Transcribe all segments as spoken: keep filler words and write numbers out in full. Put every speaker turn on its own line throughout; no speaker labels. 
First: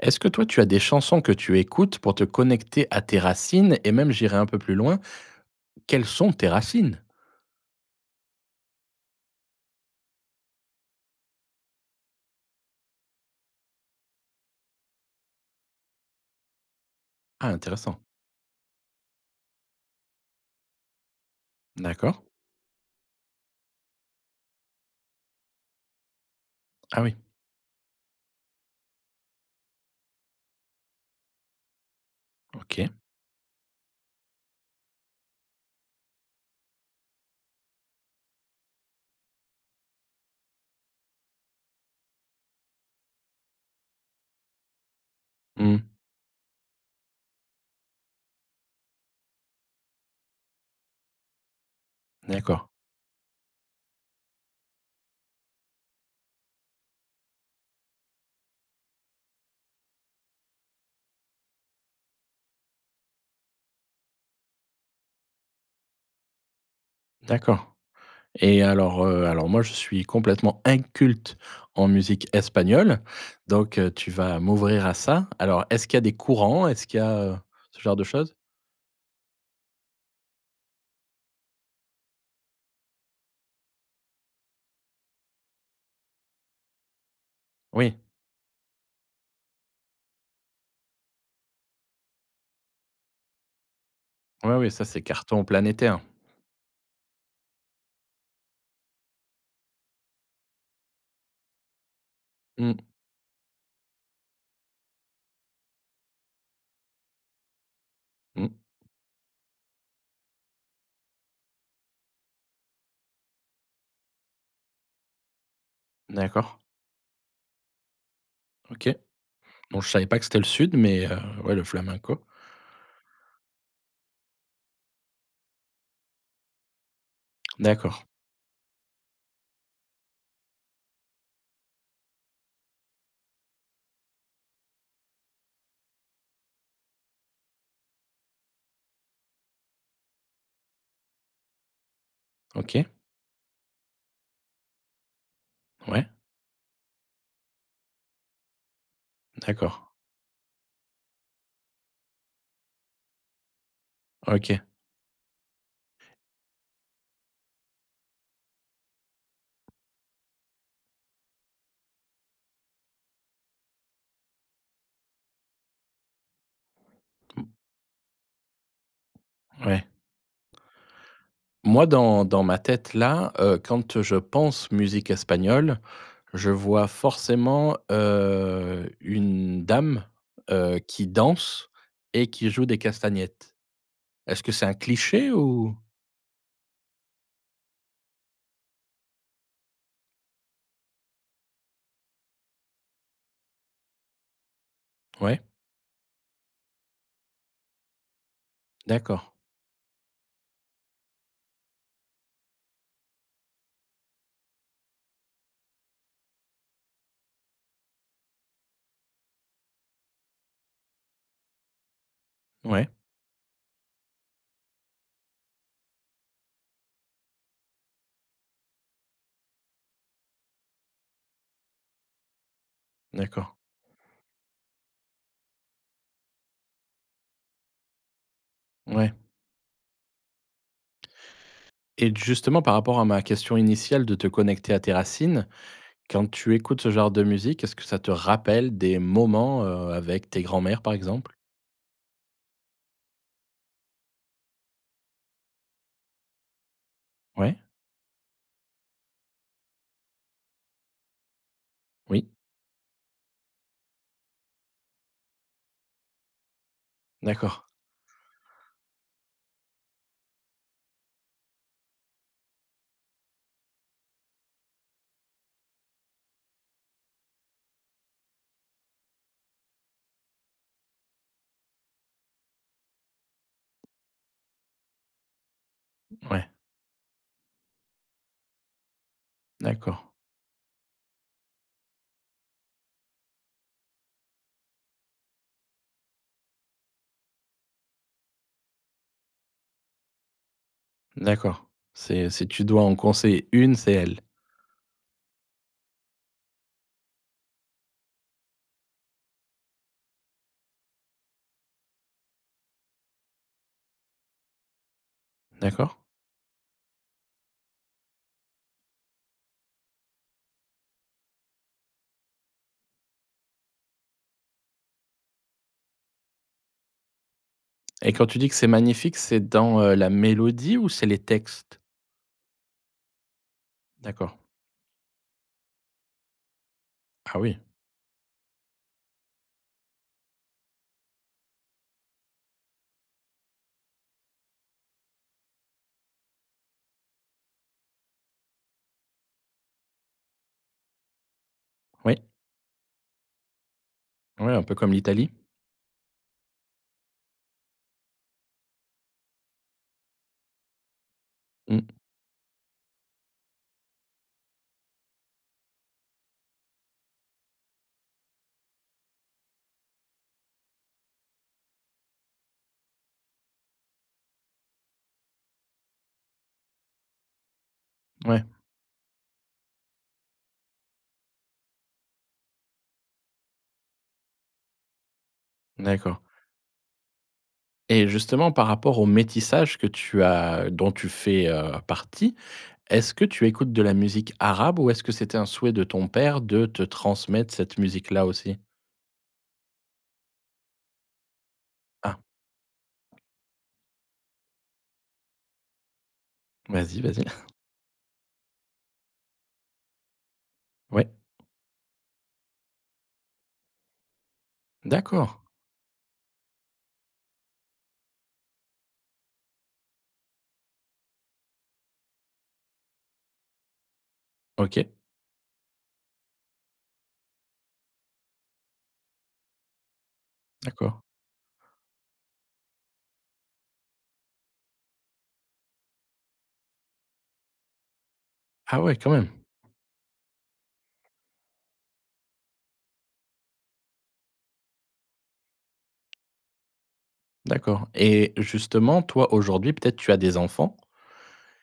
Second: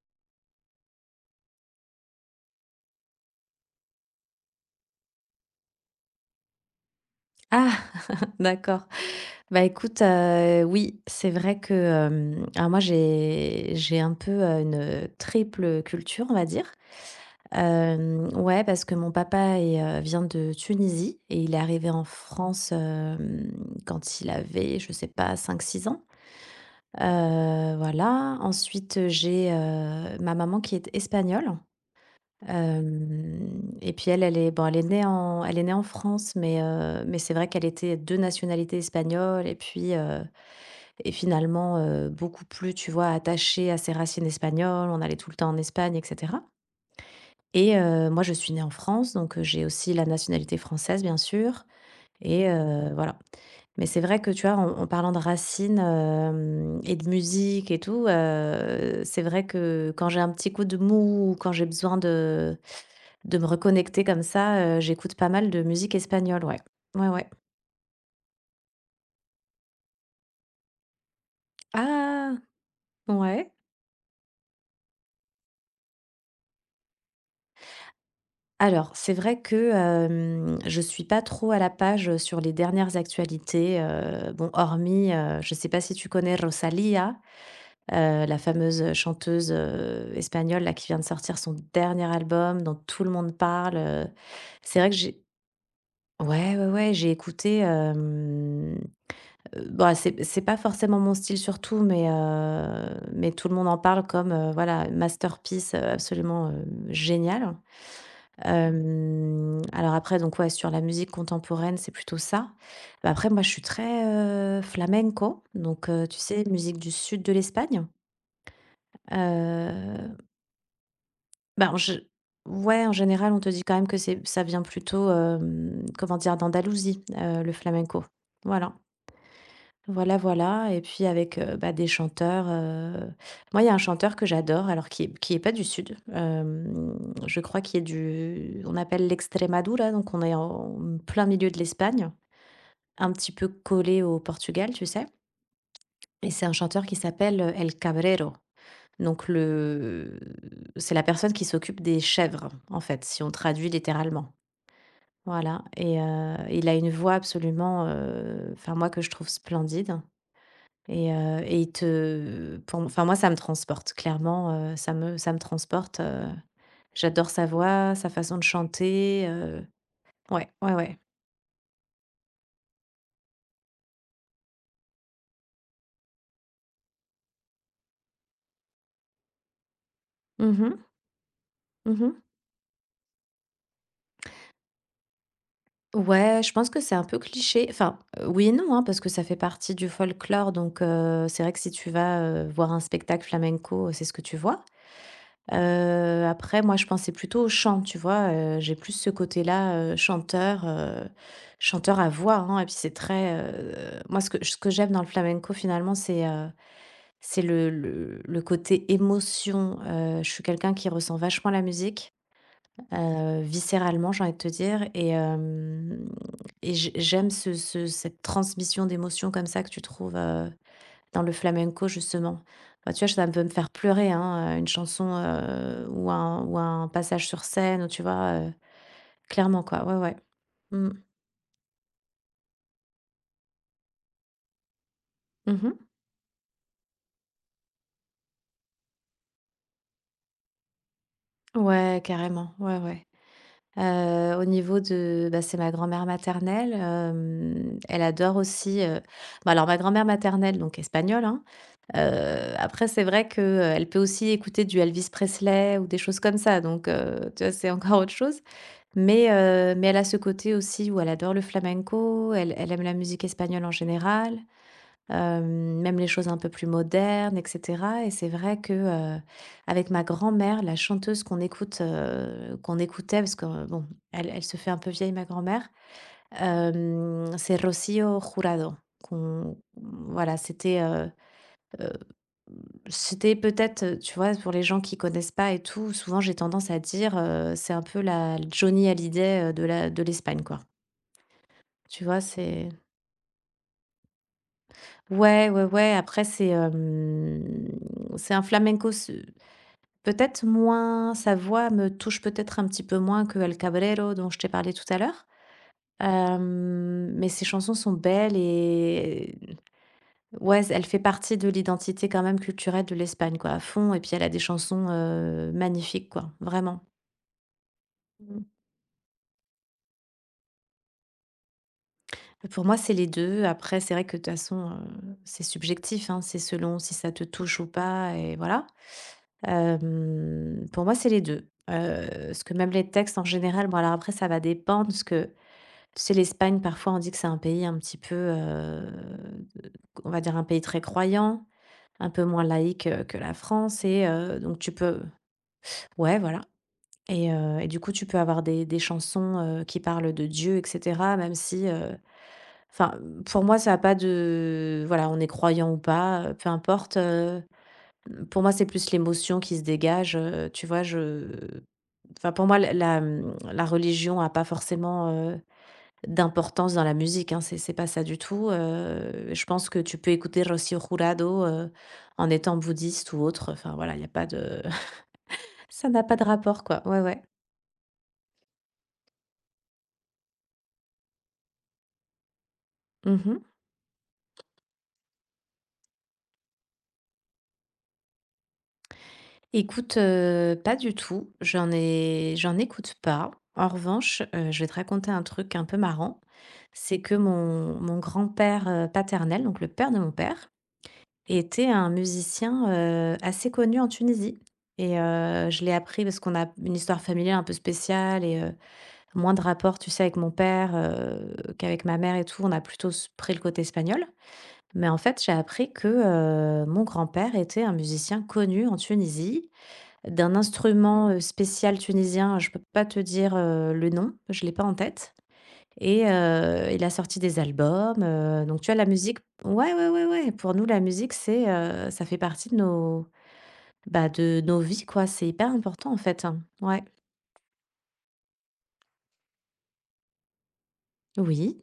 Est-ce que toi, tu as des chansons que tu écoutes pour te connecter à tes racines? Et même, j'irai un peu plus loin, quelles sont tes racines?
Ah! D'accord. Bah, écoute, heu, oui, c'est vrai que, hem, alors moi j'ai j'ai un peu, heu, une triple culture, on va dire.
Ah, intéressant.
Hem, ouais, parce que mon papa est, heu, vient de Tunisie et il est arrivé en
D'accord.
France, hem, quand il avait, je sais pas, cinq six ans.
Ah oui,
Heu, voilà. Ensuite, j'ai heu, ma maman qui est espagnole.
OK.
Hem Et puis elle, elle est bon, elle est née en elle est née en France, mais heu, mais c'est vrai qu'elle était de nationalité espagnole et puis, heu et finalement, heu, beaucoup plus, tu vois, attachée à ses racines espagnoles. On allait tout le temps en
Mmh.
Espagne, et cetera, et heu, moi, je suis née en France, donc heu, j'ai aussi la nationalité française, bien sûr, et
D'accord,
heu, voilà. Mais c'est vrai que, tu vois, en en parlant de racines, hem et de musique et tout, heu, c'est vrai que quand j'ai un petit coup de mou ou quand j'ai besoin de de me reconnecter comme ça, heu, j'écoute pas mal de musique espagnole, ouais. Ouais, ouais.
d'accord. Et alors, heu, alors moi, je suis complètement inculte en musique
Ah!
espagnole,
Ouais.
donc heu, tu vas m'ouvrir à ça. Alors, est-ce qu'il y a des courants? Est-ce qu'il y a, heu, ce genre de choses?
Alors, c'est vrai que, hem, je suis pas trop à la page sur les dernières actualités, heu, bon, hormis, heu, je sais pas si tu connais Rosalía,
Oui,
heu, la fameuse chanteuse heu, espagnole là qui vient de sortir son dernier album dont tout le monde parle. Heu,
oui, oui,
c'est
ça,
vrai que
c'est
j'ai
carton planétaire.
ouais, ouais, ouais, j'ai écouté. Hem Heu, bah, c'est c'est pas forcément mon style surtout, mais
Mmh,
heu, mais tout le monde en parle comme, heu, voilà, masterpiece, heu, absolument, heu, génial.
mmh.
Hem, alors après, donc ouais, sur la musique contemporaine, c'est plutôt ça. Bah, après moi, je suis très heu, flamenco, donc heu, tu sais,
D'accord,
musique du sud de l'Espagne.
OK. Bon, je savais
Heu,
pas que c'était le sud, mais heu, ouais, le
Bah, en gé
flamenco.
ouais, en général, on te dit quand même que c'est ça vient plutôt, hem, comment dire? D'Andalousie, heu, le
D'accord.
flamenco. Voilà. Voilà, voilà. Et puis avec, heu, bah, des chanteurs, heu, moi, il y a un chanteur que j'adore, alors qui est qui est pas du sud. Hem, je crois qu'il est du, on appelle, l'Extremadura, donc on est en plein milieu de l'Espagne,
OK,
un petit peu collé au Portugal, tu sais?
ouais,
Et c'est un chanteur qui s'appelle, heu, El Cabrero. Donc
d'accord.
le C'est la personne qui s'occupe des chèvres, en fait, si on traduit littéralement.
OK,
Voilà. Et heu, il a une voix absolument, heu, enfin moi que je trouve splendide. Et heu et il te pour enfin moi, ça me transporte clairement, heu, ça me ça me transporte, heu, j'adore sa voix, sa façon de chanter, heu,
ouais.
ouais, ouais, ouais.
Moi, dans dans ma tête, là, heu, quand je pense musique espagnole, je vois forcément, heu, une dame,
Mhm
heu,
mhm.
qui danse et qui joue des castagnettes. Est-ce que c'est un cliché ou?
Ouais, je pense que c'est un peu cliché, enfin, heu, oui et non, hein, parce que ça fait partie du folklore, donc heu, c'est vrai que si tu vas, heu, voir un spectacle flamenco, c'est ce que tu vois.
Ouais,
Heu, après moi, je pensais plutôt au chant, tu vois? Heu, j'ai plus ce
d'accord.
côté-là, heu, chanteur, heu, chanteur à voix, hein. Et puis c'est très heu, moi, ce que ce que j'aime dans le flamenco finalement, c'est, heu, c'est le le le côté émotion. Heu, je suis quelqu'un qui ressent vachement la musique,
Ouais,
heu, viscéralement, j'ai envie de te dire. Et hem et j'ai j'aime ce ce cette transmission d'émotions comme ça que tu trouves heu dans le flamenco justement. Bah, tu vois, ça peut me
d'accord.
faire pleurer, hein, heu, une chanson, heu, ou un ou un passage sur scène, ou tu vois, heu,
Ouais
clairement, quoi. Ouais, ouais. Mmh.
et justement, par rapport à ma question initiale de te connecter à tes racines,
Mmh.
quand tu écoutes ce genre de musique, est-ce que ça te rappelle des moments, heu, avec tes grands-mères, par exemple?
Ouais, carrément. Ouais, ouais. Heu, au niveau de, bah, c'est ma grand-mère maternelle.
Ouais.
Hem, elle adore aussi. Heu bah, alors ma grand-mère maternelle, donc espagnole, hein,
Oui,
heu, après c'est vrai que, euh, elle peut aussi écouter du Elvis Presley ou des choses comme ça, donc heu, tu vois,
d'accord.
c'est encore autre chose. Mais, heu, mais elle a ce côté aussi où elle adore le flamenco, elle elle aime la musique espagnole en général. Hem, même les choses un peu plus modernes, et cetera. Et c'est vrai que, heu, avec ma grand-mère, la chanteuse qu'on écoute, heu, qu'on écoutait, parce que, euh, bon, elle elle se fait un peu vieille, ma grand-mère,
Ouais,
hem, c'est Rocío Jurado qu'on
d'accord,
voilà. C'était, heu, c'était peut-être, euh, tu vois, pour les gens qui connaissent pas et tout, souvent j'ai tendance à dire, heu, c'est un peu la Johnny Hallyday, heu, de la de l'Espagne, quoi.
d'accord.
Tu vois,
C'est si tu
c'est
dois en conseiller une, c'est elle,
ouais, ouais, ouais. Après c'est, hem, c'est un flamenco, s peut-être moins, sa voix me touche peut-être un petit peu moins que El Cabrero dont je t'ai parlé tout à l'heure.
d'accord?
Hem, mais ses chansons sont belles et, ouais, elle fait partie de l'identité quand même culturelle de l'Espagne, quoi, à fond. Et puis elle a des chansons, heu, magnifiques, quoi, vraiment.
Et quand tu
Mmh.
dis que c'est magnifique, c'est dans, heu, la mélodie ou c'est les textes?
Bah, pour moi, c'est les deux. Après, c'est vrai que, de toute
D'accord.
façon, heu, c'est subjectif, hein, c'est selon si ça te
Ah oui,
touche ou pas, et voilà. Hem, pour moi, c'est les deux. Heu, parce que, même les textes en général, bon, alors après, ça va dépendre parce que, tu sais, l'Espagne, parfois, on dit que c'est un pays un petit peu, heu, on va dire un pays très croyant, un
oui,
peu moins laïque, heu, que la France. Et heu,
oui,
donc
un
tu
peu comme
peux,
l'Italie?
ouais, voilà. Et heu et du coup, tu peux avoir des des chansons, heu, qui parlent de Dieu, et cetera, même si,
Mmh,
heu enfin, pour moi, ça a pas de, voilà, on est croyant ou pas, heu, peu importe, heu, pour moi, c'est plus l'émotion qui se dégage, heu, tu vois? Je Enfin, pour moi, la la, mmh, la religion a pas forcément heu, d'importance dans la musique, hein, c'est c'est pas ça du
ouais,
tout. Heu, je pense que tu peux écouter Rocío Jurado, heu, en étant bouddhiste ou autre, enfin, voilà, il y a pas de ça n'a pas
d'accord.
de rapport, quoi. Ouais, ouais.
Et justement par rapport au métissage que tu as dont tu fais, heu, partie, est-ce que
Mmh.
tu écoutes de la musique arabe ou est-ce que c'était un souhait de ton père de te transmettre cette musique-là aussi?
Écoute, heu, pas du tout. J'en
Ah,
ai j'en écoute pas. En revanche, heu, je vais te raconter un truc un peu marrant. C'est
vas-y,
que
vas-y.
mon mon grand-père, heu, paternel, donc le père de mon père,
Ouais,
était un musicien, heu, assez connu en Tunisie. Et
d'accord,
heu, je l'ai appris parce qu'on a une histoire familiale un peu spéciale, et heu, moins de rapport, tu sais, avec mon père, heu, qu'avec ma mère et tout. On a plutôt s pris le côté espagnol.
OK,
Mais en fait, j'ai appris que, heu, mon grand-père était un musicien connu en Tunisie, d'un
d'accord.
instrument, heu, spécial tunisien, je peux pas te dire, heu, le nom, je l'ai pas en tête. Et heu, il a sorti des albums, heu, donc tu vois
Ah
la
ouais, quand
musique,
même.
ouais, ouais, ouais, ouais, pour nous la musique, c'est, heu, ça fait partie de nos bah, de nos vies, quoi, c'est hyper important en fait, hein. Ouais,
D'accord et justement, toi, aujourd'hui, peut-être tu as des enfants
oui.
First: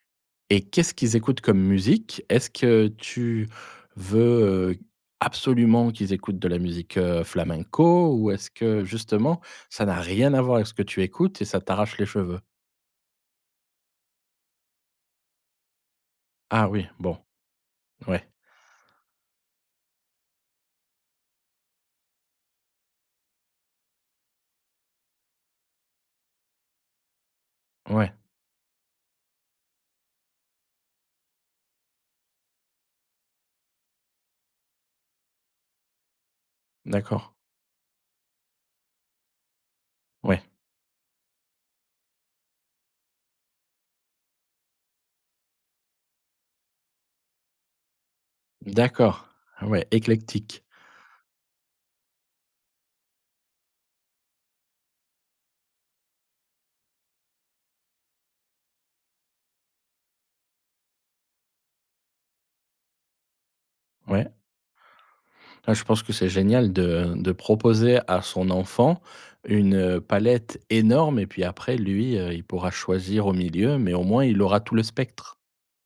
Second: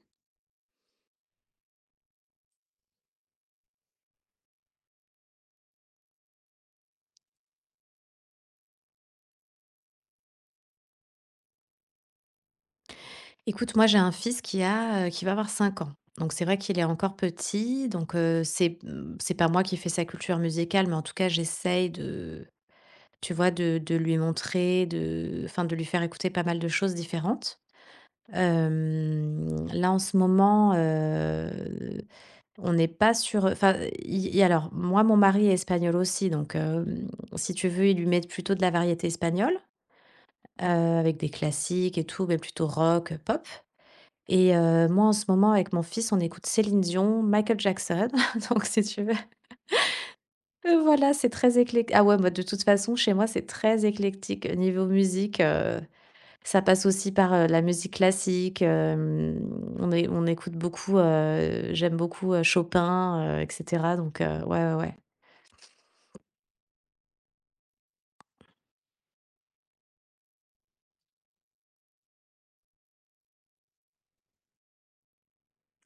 et qu'est-ce qu'ils écoutent comme musique? Est-ce que tu veux, heu, absolument qu'ils écoutent de la musique, heu, flamenco ou est-ce que justement, ça n'a rien à voir avec ce que tu écoutes et ça t'arrache les cheveux?
Écoute, moi j'ai un fils qui a, heu, qui va avoir cinq ans, donc c'est vrai
Ah
qu'il est
oui,
encore
bon,
petit, donc
ouais,
heu, c'est, mmh, c'est pas moi qui fais sa culture musicale, mais en tout cas j'essaye de... Tu vois? De de lui montrer, de enfin, de lui faire écouter pas mal de choses différentes.
ouais,
Hem, là, en ce moment, heu, on n'est pas sur, enfin, il il alors moi, mon mari est espagnol aussi, donc, hem,
d'accord,
si tu veux, il lui met plutôt de la variété espagnole,
ouais,
heu, avec des classiques et tout, mais plutôt rock, pop. Et heu, moi, en ce moment, avec mon fils, on écoute Céline Dion, Michael Jackson, donc, si tu veux,
d'accord, ouais, éclectique,
heu, voilà, c'est très éclec ah ouais, bah, de toute façon, chez moi, c'est très éclectique, niveau musique. Ça passe aussi par, heu, la musique classique. hem, on é on écoute beaucoup, heu, j'aime beaucoup, heu, Chopin, heu, et cetera, donc
ouais.
heu, ouais, ouais, ouais.
Ah, je pense que c'est génial de de proposer à son enfant une, heu, palette énorme et puis après lui, heu, il pourra choisir au milieu, mais au moins il aura tout le spectre.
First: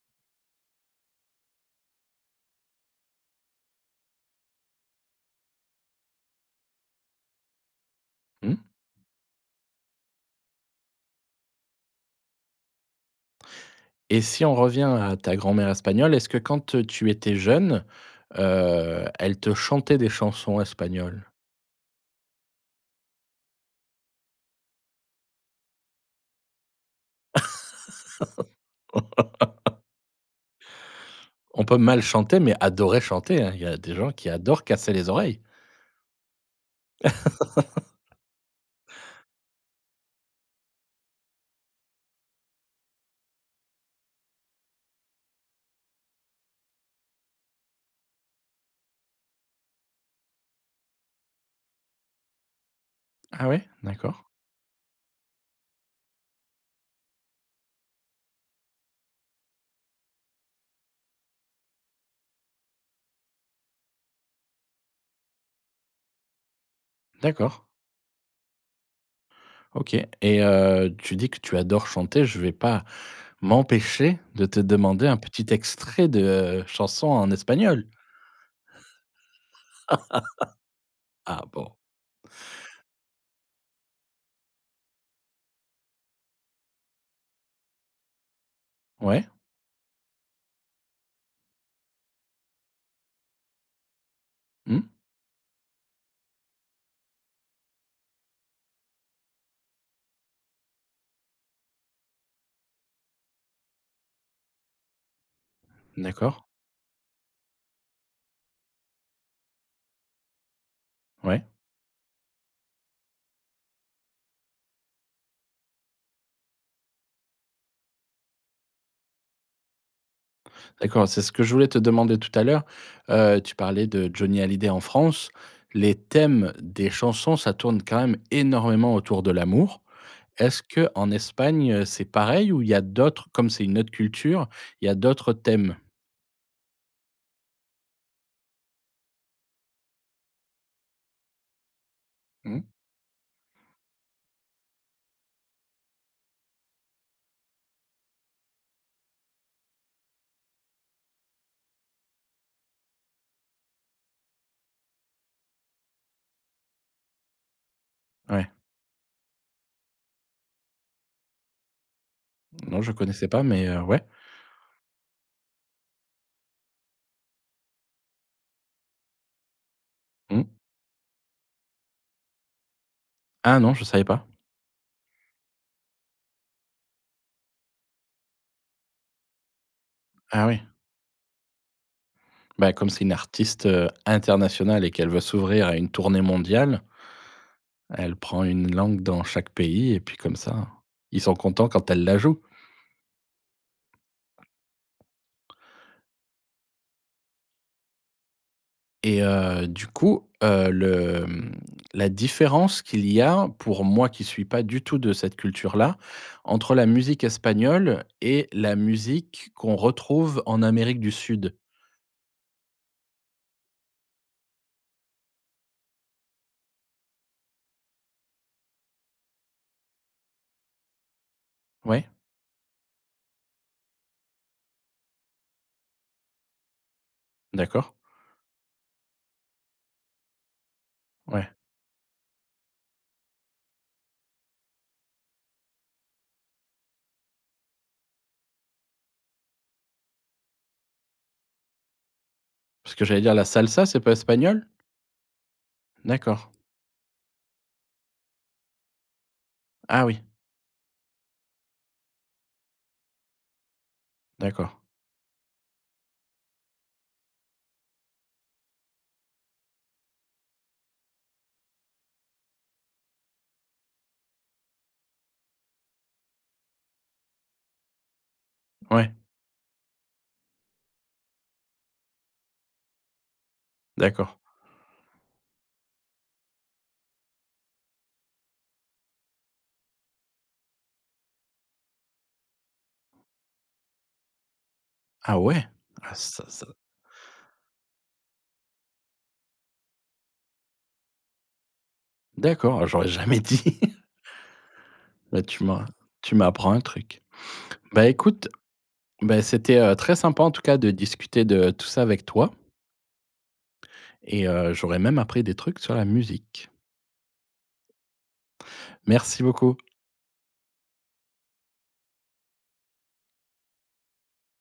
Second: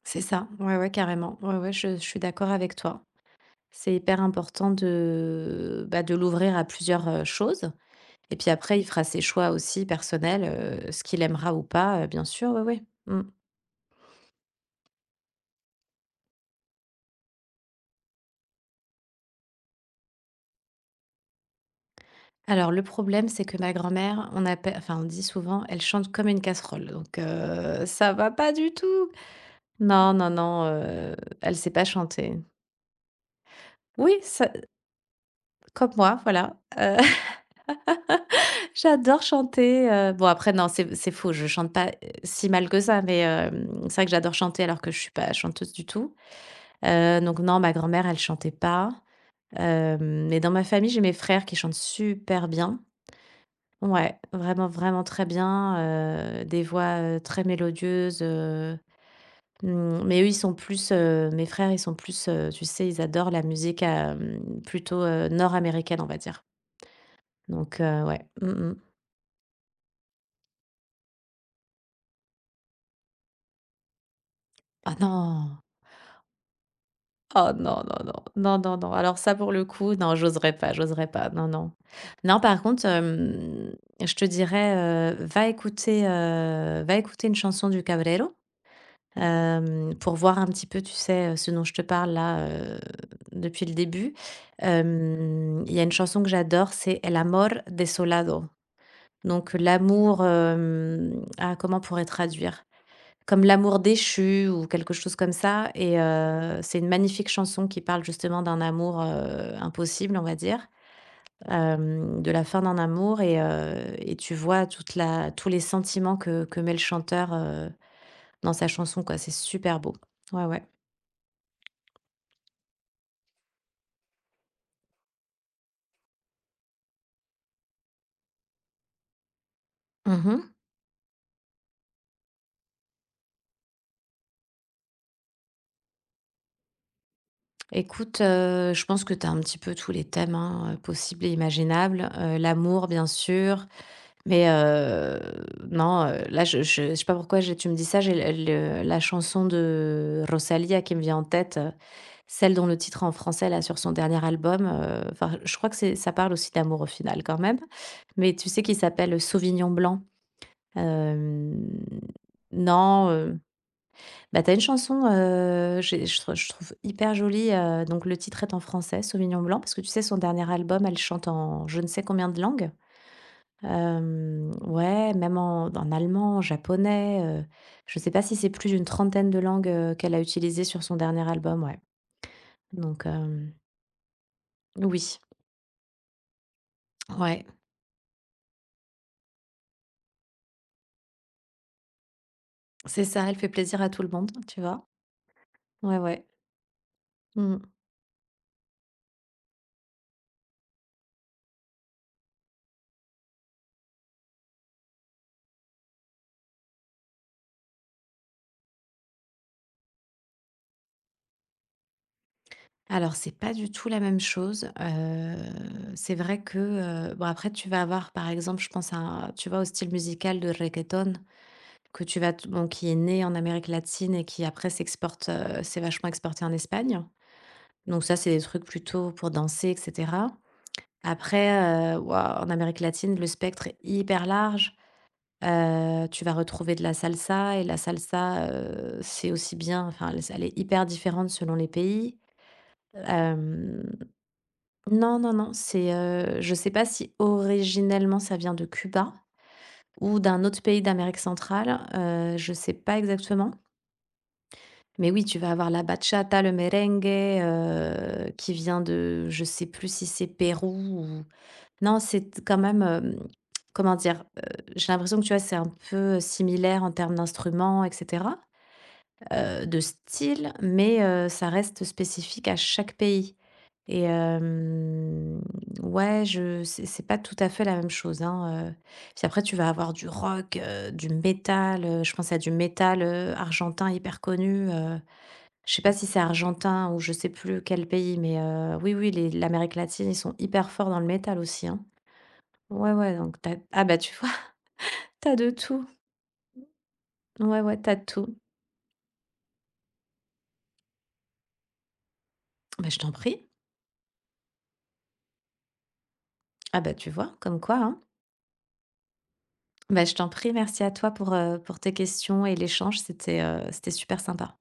C'est ça, ouais, ouais, carrément. Ouais, ouais, je je suis d'accord avec toi. C'est hyper important de, bah, de l'ouvrir à plusieurs, heu, choses. Et puis
Mmh.
après, il fera ses choix aussi personnels, heu, ce qu'il aimera ou pas, heu, bien sûr, ouais, ouais. Mmh.
Et si on revient à ta grand-mère espagnole, est-ce que quand, heu, tu étais jeune, heu, elle te chantait des chansons espagnoles?
Alors le problème, c'est que ma grand-mère, on appelle enfin, on dit souvent: «Elle chante comme une casserole», donc heu, ça va pas du tout. Non, non, non, heu, elle
On
sait
peut
pas
mal chanter,
chanter.
mais adorer chanter, hein. Il y a des gens
Oui,
qui
ça
adorent casser les oreilles.
comme moi, voilà, heu, j'adore chanter, heu, bon après non, c'est c'est faux, je chante pas, heu, si mal que ça, mais, hem, c'est vrai que j'adore chanter alors que je suis pas chanteuse du tout. Heu, donc non, ma grand-mère, elle chantait pas. Hem, mais dans ma famille, j'ai mes frères qui chantent super bien.
Ah ouais?
Ouais,
D'accord,
vraiment, vraiment très bien, heu, des voix, heu, très mélodieuses. Mmh, mais eux, ils sont plus, heu, mes frères, ils sont plus, heu, tu sais, ils adorent la musique, hem, plutôt heu, nord-américaine, on va dire.
d'accord.
Donc heu, ouais. Mmh mh.
OK et heu, tu dis que tu adores chanter, je vais pas m'empêcher de te
Ah
demander un petit
non!
extrait de, heu, chanson en
Oh non,
espagnol?
non, non. Non, non, non. Alors ça, pour le coup, non, j'oserais pas, j'oserais pas.
Ah
Non, non.
bon?
Non, par contre, hem, je te dirais, heu, va écouter, heu, va écouter une chanson du Cabrero,
Ouais.
hem, pour voir un petit peu, tu sais, heu, ce dont je te parle là, heu, depuis le début.
Mmh.
Hem, il y a une chanson que j'adore, c'est El amor desolado, donc l'amour, hem, ah, comment on pourrait traduire? Comme l'amour déchu ou quelque chose comme ça, et
D'accord.
heu, c'est une magnifique chanson qui parle justement d'un amour, heu, impossible, on va dire,
Ouais.
hem, de la fin d'un amour, et heu et tu vois toute la tous les sentiments que que met le chanteur, heu, dans sa chanson, quoi. C'est super beau. Ouais, ouais.
D'accord, c'est ce que je voulais te demander tout à l'heure. Heu, tu parlais de Johnny Hallyday en France. Les thèmes des chansons, ça tourne quand même énormément autour de l'amour.
Mmh.
Est-ce que en Espagne, heu, c'est pareil ou il y a d'autres comme c'est une autre culture, il y a d'autres thèmes?
Écoute, heu, je pense que tu as un petit peu tous les thèmes, hein, heu, possibles et imaginables. Heu,
Mmh.
l'amour, bien sûr, mais heu, non, heu, là, je je je sais pas pourquoi j'ai tu me dis ça, j'ai le le la chanson de Rosalía qui me vient en tête, heu, celle dont le titre en français, là, sur son dernier album, heu, enfin, je crois que c'est ça parle aussi d'amour au final quand même, mais tu
Ouais.
sais, qui s'appelle Sauvignon blanc? Hem,
Non, je connaissais
non.
pas mais heu, ouais.
Bah, t'as une chanson, heu, j'ai je trou je trouve hyper jolie, heu, donc le titre est en français, Sauvignon blanc, parce que tu sais, son
Mmh.
dernier album, elle chante en je ne sais combien de langues.
Ah non, je savais pas.
Hem, ouais, même en en allemand, en japonais, heu, je sais pas si c'est plus d'une trentaine de langues, heu, qu'elle a
Ah oui.
utilisées sur son dernier album, ouais.
Bah, comme c'est
Donc
une
hem,
artiste, heu, internationale et qu'elle
oui,
veut s'ouvrir à une tournée mondiale,
ouais,
elle prend une langue dans chaque pays et puis comme ça, ils sont contents quand elle la joue
c'est ça, elle fait plaisir à tout le monde, tu vois? Ouais, ouais. Mmh.
et heu, du coup, heu, le, mmh, la différence qu'il y a pour moi qui suis pas du tout de cette culture-là, entre la musique espagnole et la musique qu'on retrouve en Amérique du Sud.
Alors, c'est pas du tout la même chose. Heu, c'est vrai que, heu, bon, après, tu vas avoir, par exemple, je pense à un tu vois, au style musical de reggaeton que
Ouais,
tu vas t bon, qui est né en Amérique latine et qui après s'exporte, heu, s'est vachement exporté en Espagne.
d'accord,
Donc ça, c'est des trucs plutôt pour danser et cetera.
ouais.
Après, heu, waouh, en Amérique latine, le spectre est hyper large. Heu, tu vas retrouver de la salsa, et la salsa, heu, c'est aussi bien enfin, la elle est hyper différente selon les pays.
Parce que j'allais dire la salsa, c'est
Hem
pas espagnol?
Non, non, non, c'est, heu,
D'accord.
je sais pas si originellement ça vient de Cuba
Ah
ou
oui,
d'un autre pays d'Amérique centrale, heu, je sais pas exactement.
d'accord.
Mais oui, tu vas avoir la bachata, le merengue, heu, qui vient de je sais plus si c'est Pérou ou non, c'est quand même, hem, comment dire? Heu, j'ai l'impression que, tu vois, c'est un peu similaire en termes d'instruments et cetera,
Ouais,
heu, de style, mais heu, ça reste spécifique à chaque pays et
d'accord.
hem, ouais, je c'est c'est pas tout à fait la même chose, hein, heu, puis après tu vas avoir du rock, heu, du métal, heu, je pense à du métal, heu, argentin hyper connu, heu,
Ah ouais?
je sais pas si
Ah
c'est
ça ça
argentin ou je sais plus quel pays, mais heu, oui, oui, les l'Amérique latine, ils sont hyper forts dans le métal aussi, hein.
d'accord, ah,
Ouais,
j'aurais
ouais,
jamais
donc tu
dit.
ah bah, tu vois? T'as
Bah,
de
tu
tout.
m'as tu m'apprends un truc.
Ouais, ouais, t'as de
Bah,
tout.
écoute, bah, c'était, heu, très sympa en tout cas de discuter de tout ça avec toi
Bah, je t'en prie.
et heu, j'aurais même appris des trucs sur la musique.
Ah bah, tu vois? Comme quoi, hein.
Merci beaucoup.
Bah, je t'en prie, merci à toi pour, heu, pour tes questions et l'échange, c'était, heu, c'était super sympa.